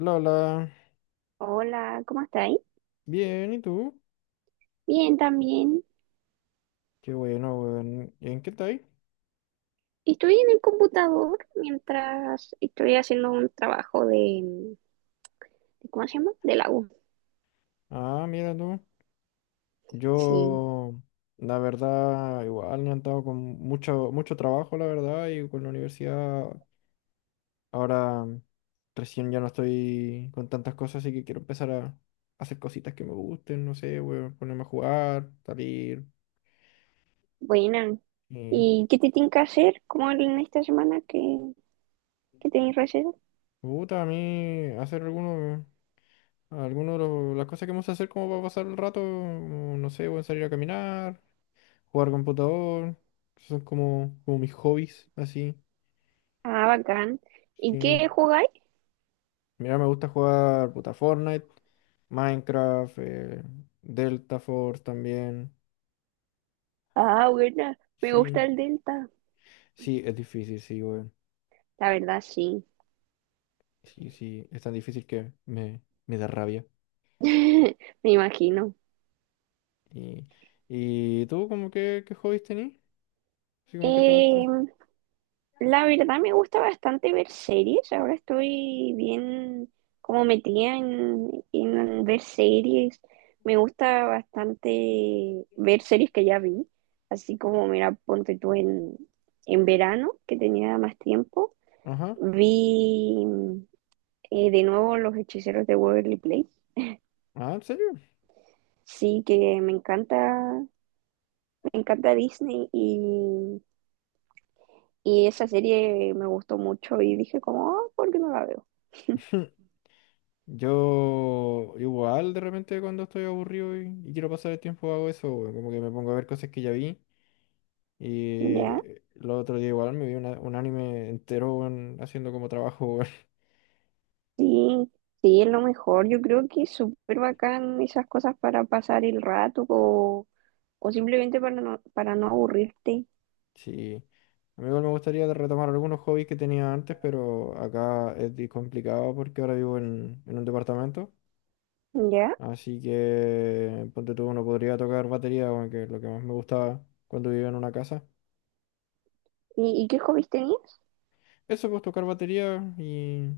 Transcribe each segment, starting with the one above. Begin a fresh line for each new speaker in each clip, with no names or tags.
La, la.
Hola, ¿cómo estáis?
Bien, ¿y tú?
Bien, también.
Qué bueno, weón. ¿Y en qué estáis?
Estoy en el computador mientras estoy haciendo un trabajo de- ¿cómo se llama? De la U.
Ah, mira tú.
Sí,
Yo, la verdad, igual he andado con mucho trabajo, la verdad, y con la universidad. Ahora, recién ya no estoy con tantas cosas, así que quiero empezar a hacer cositas que me gusten, no sé, weón, ponerme a jugar, salir.
buena.
Y me
¿Y qué te tienen que hacer? ¿Cómo en esta semana que, tenéis receso?
gusta a mí hacer algunos de las cosas que vamos a hacer como para pasar el rato, como, no sé, weón, salir a caminar, jugar computador. Esos son como mis hobbies, así.
Ah, bacán. ¿Y
Sí.
qué jugáis?
Mira, me gusta jugar puta Fortnite, Minecraft, Delta Force también.
Ah, buena. Me
Sí,
gusta el Delta.
sí, es difícil, sí, güey.
La verdad, sí.
Sí, sí, es tan difícil que me da rabia.
Me imagino.
¿Y, y tú, como que, ¿qué hobbies tenés? Así como que te gusta.
La verdad me gusta bastante ver series, ahora estoy bien como metida en ver series, me gusta bastante ver series que ya vi, así como mira, ponte tú en verano, que tenía más tiempo,
Ajá.
vi de nuevo Los Hechiceros de Waverly Place,
Ah, ¿en serio?
sí que me encanta Disney y esa serie me gustó mucho y dije como, "Ah, ¿por qué no la veo?"
Yo igual de repente cuando estoy aburrido y quiero pasar el tiempo hago eso, güey, como que me pongo a ver cosas que ya vi. Y
Ya.
el otro día igual me vi un anime entero, weón, haciendo como trabajo, weón.
Sí, sí, es lo mejor. Yo creo que es súper bacán esas cosas para pasar el rato o simplemente para no aburrirte,
Sí. A mí igual me gustaría retomar algunos hobbies que tenía antes, pero acá es complicado porque ahora vivo en un departamento.
¿ya?
Así que, ponte tú, uno podría tocar batería, weón, que es lo que más me gustaba cuando vivía en una casa.
Y qué hobbies tenías?
Eso, pues tocar batería y…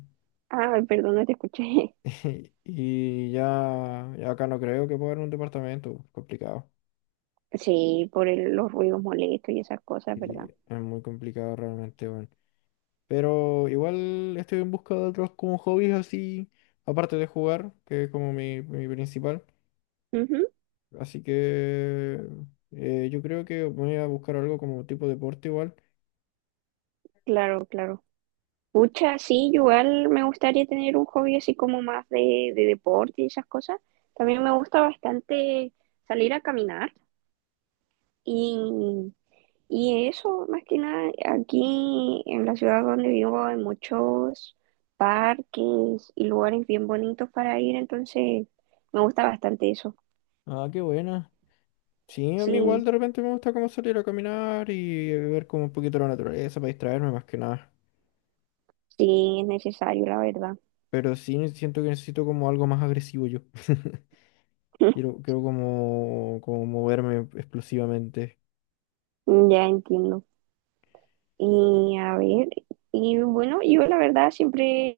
Ah, perdón, no te escuché.
Y ya, ya acá no creo que pueda en un departamento, complicado.
Sí, por el- los ruidos molestos y esas cosas,
Y
¿verdad?
es muy complicado realmente, weón. Pero igual estoy en busca de otros como hobbies así, aparte de jugar, que es como mi principal.
Ujú,
Así que yo creo que voy a buscar algo como tipo deporte igual.
claro, claro. Pucha, sí, yo igual me gustaría tener un hobby así como más de deporte y esas cosas. También me gusta bastante salir a caminar y Y eso, más que nada, aquí en la ciudad donde vivo hay muchos parques y lugares bien bonitos para ir, entonces me gusta bastante eso.
Ah, qué buena. Sí, a mí
Sí,
igual de repente me gusta como salir a caminar y ver como un poquito la naturaleza para distraerme más que nada.
sí, es necesario, la verdad.
Pero sí siento que necesito como algo más agresivo yo. Quiero como moverme explosivamente.
Ya entiendo. Y a ver, y bueno, yo la verdad siempre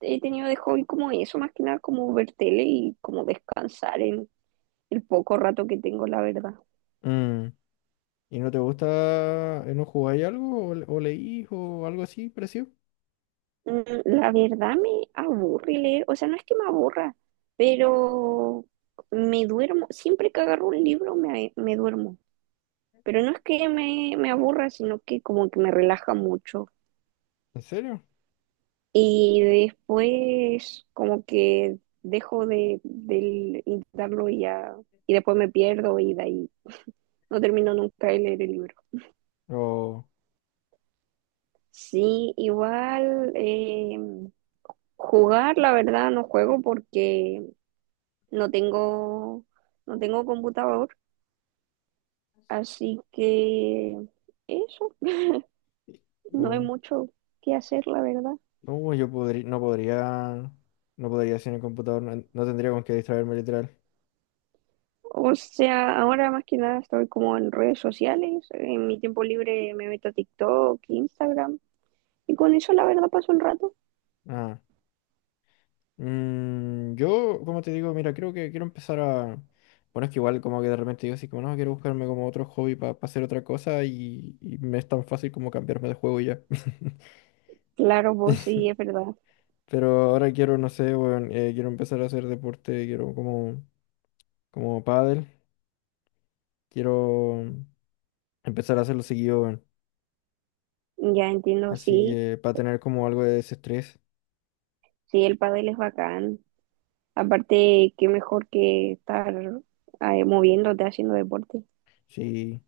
he tenido de hobby como eso, más que nada como ver tele y como descansar en el poco rato que tengo, la verdad.
Mm. ¿Y no te gusta, no jugáis algo o o leís o algo así parecido?
Mm, la verdad me aburre leer, o sea, no es que me aburra, pero me duermo, siempre que agarro un libro me duermo, pero no es que me aburra, sino que como que me relaja mucho.
¿En serio?
Y después como que dejo de intentarlo y ya, y después me pierdo y de ahí no termino nunca de leer el libro.
O,
Sí, igual jugar, la verdad, no juego porque no tengo, no tengo computador, así que eso, no hay
o-
mucho que hacer, la verdad.
no, yo podría, no podría, no podría hacer en el computador, no, no tendría con qué distraerme literal.
O sea, ahora más que nada estoy como en redes sociales, en mi tiempo libre me meto a TikTok, Instagram, y con eso la verdad paso el rato.
Ah, yo, como te digo, mira, creo que quiero empezar a… Bueno, es que igual como que de repente digo así como, no, quiero buscarme como otro hobby para hacer otra cosa y me es tan fácil como cambiarme de juego y ya.
Claro, vos sí, es verdad.
Pero ahora quiero, no sé, weón, quiero empezar a hacer deporte, quiero como pádel, quiero empezar a hacerlo seguido, weón.
Ya entiendo,
Así
sí,
que para tener como algo de desestrés.
sí, el pádel es bacán. Aparte, qué mejor que estar moviéndote, haciendo deporte.
Sí.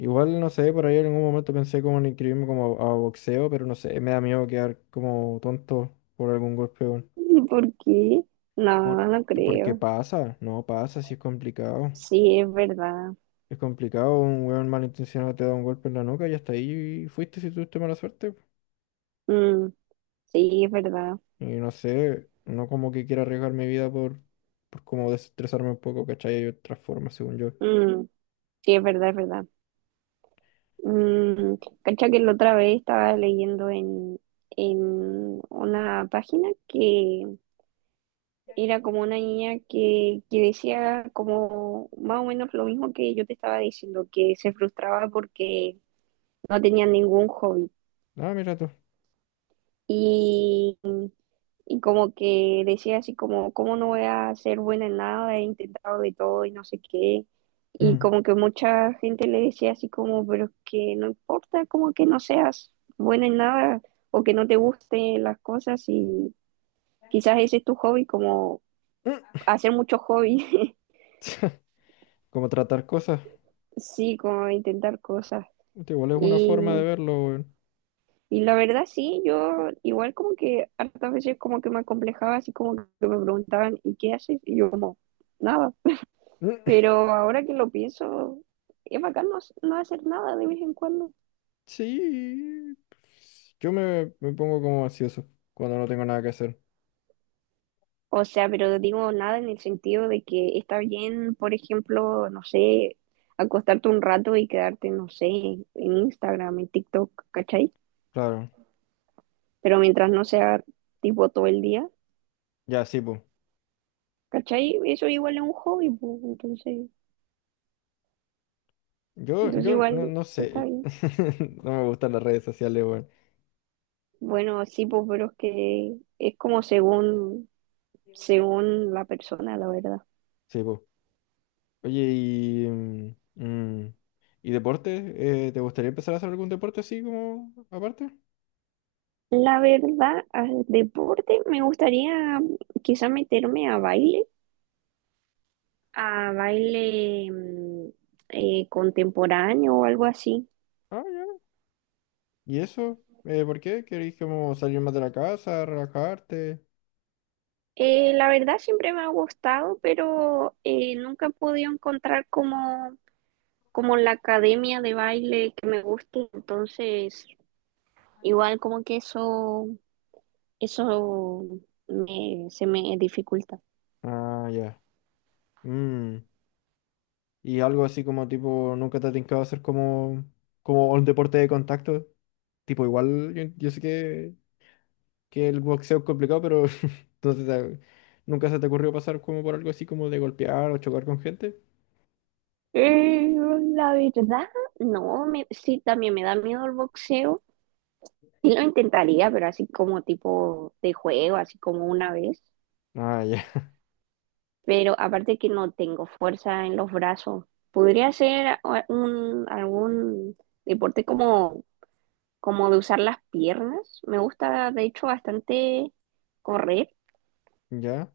Igual, no sé, por ahí en algún momento pensé como en inscribirme como a boxeo, pero no sé, me da miedo quedar como tonto por algún golpe, weón.
¿Por qué? No,
Por,
no
porque
creo.
pasa, no pasa, si es complicado.
Sí, es verdad.
Es complicado, un weón malintencionado te da un golpe en la nuca y hasta ahí fuiste si tuviste mala suerte.
Mm, sí, es verdad.
Y no sé, no como que quiera arriesgar mi vida por como desestresarme un poco, ¿cachai? Hay otras formas, según yo.
Mm, sí, es verdad, es verdad. Mm, cacha que la otra vez estaba leyendo en una página que era como una niña que decía como más o menos lo mismo que yo te estaba diciendo, que se frustraba porque no tenía ningún hobby.
Ah, mira tú.
Y como que decía así como, ¿cómo no voy a ser buena en nada? He intentado de todo y no sé qué. Y
Mm.
como que mucha gente le decía así como, pero es que no importa, como que no seas buena en nada o que no te gusten las cosas y quizás ese es tu hobby, como
Mm.
hacer muchos hobbies,
Como tratar cosas.
sí, como intentar cosas.
Puta, igual es una
Y,
forma de verlo, weón.
y la verdad sí, yo igual como que hartas veces como que me acomplejaba así como que me preguntaban, ¿y qué haces? Y yo como, nada.
Mm.
Pero ahora que lo pienso, es bacán no, hac- no hacer nada de vez en cuando.
Sí, pues. Yo me pongo como ansioso cuando no tengo nada que hacer.
O sea, pero digo nada en el sentido de que está bien, por ejemplo, no sé, acostarte un rato y quedarte, no sé, en Instagram, en TikTok, ¿cachai?
Claro.
Pero mientras no sea tipo todo el día,
Ya, sí, pues.
¿cachai? Eso igual es un hobby, pues, entonces,
Yo,
entonces
yo no,
igual
no
está
sé.
bien.
No me gustan las redes sociales, weón.
Bueno, sí, pues, pero es que es como según, según la persona, la verdad.
Sí, pues. Oye, y ¿y deporte? ¿Te gustaría empezar a hacer algún deporte así como aparte?
La verdad, al deporte me gustaría quizá meterme a baile contemporáneo o algo así.
Ah, ya. ¿Y eso? ¿Por qué? ¿Querés como salir más de la casa, relajarte?
La verdad siempre me ha gustado, pero nunca he podido encontrar como, como la academia de baile que me guste. Entonces, igual como que eso me- se me dificulta.
Ah, ya. Mm, ¿y algo así como tipo, nunca te ha tincado hacer como un deporte de contacto? Tipo, igual yo, yo sé que el boxeo es complicado, pero entonces, ¿nunca se te ocurrió pasar como por algo así como de golpear o chocar con gente?
Eh, la verdad, no, me, sí, también me da miedo el boxeo. Sí lo intentaría, pero así como tipo de juego, así como una vez.
Ah, ya.
Pero aparte que no tengo fuerza en los brazos. Podría ser a- un, algún deporte como, como de usar las piernas. Me gusta, de hecho, bastante correr.
¿Ya?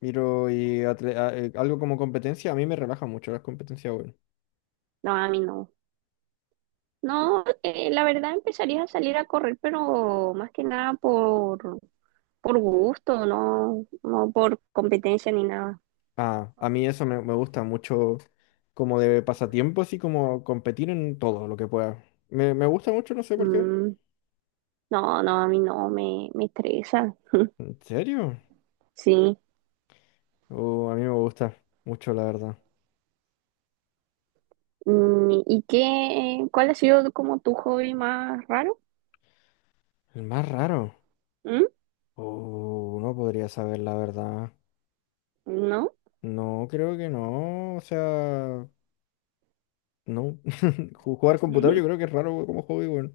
Miro y algo como competencia, a mí me relaja mucho las competencias, bueno.
No, a mí no. No, la verdad empezaría a salir a correr, pero más que nada por, por gusto, no, no por competencia ni nada.
Ah, a mí eso me gusta mucho como de pasatiempo, así como competir en todo lo que pueda. Me gusta mucho, no sé por qué.
Mm, no, no, a mí no, me estresa.
¿En serio?
Sí,
Oh, a mí me gusta mucho, la verdad.
mm, ¿y qué, cuál ha sido como tu hobby más raro?
El más raro.
¿Mm?
Oh, no podría saber, la verdad.
¿No?
No, creo que no. O sea, no. Jugar computador yo creo que es raro como hobby, bueno.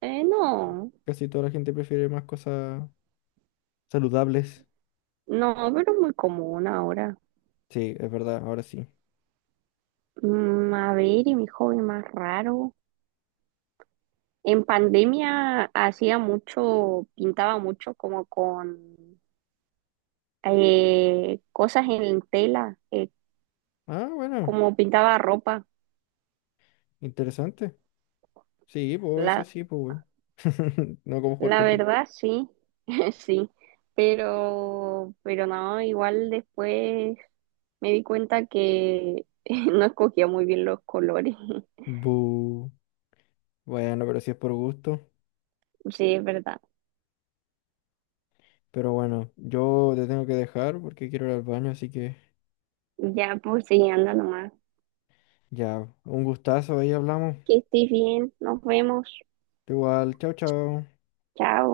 No,
Casi toda la gente prefiere más cosas saludables.
no, pero es muy común ahora.
Sí, es verdad, ahora sí.
Mm, a ver, ¿y mi hobby más raro? En pandemia hacía mucho, pintaba mucho como con cosas en tela,
Ah, bueno,
como pintaba ropa.
interesante. Sí, pues eso
La,
sí, pues, weón. No como jugar
la
con…
verdad, sí, sí, pero no, igual después. Me di cuenta que no escogía muy bien los colores.
Bu. Bueno, pero si es por gusto.
Sí, es verdad.
Pero bueno, yo te tengo que dejar porque quiero ir al baño, así que
Ya, pues, sí, anda nomás.
ya, un gustazo, ahí hablamos.
Que estés bien. Nos vemos.
Igual, chao, chao.
Chao.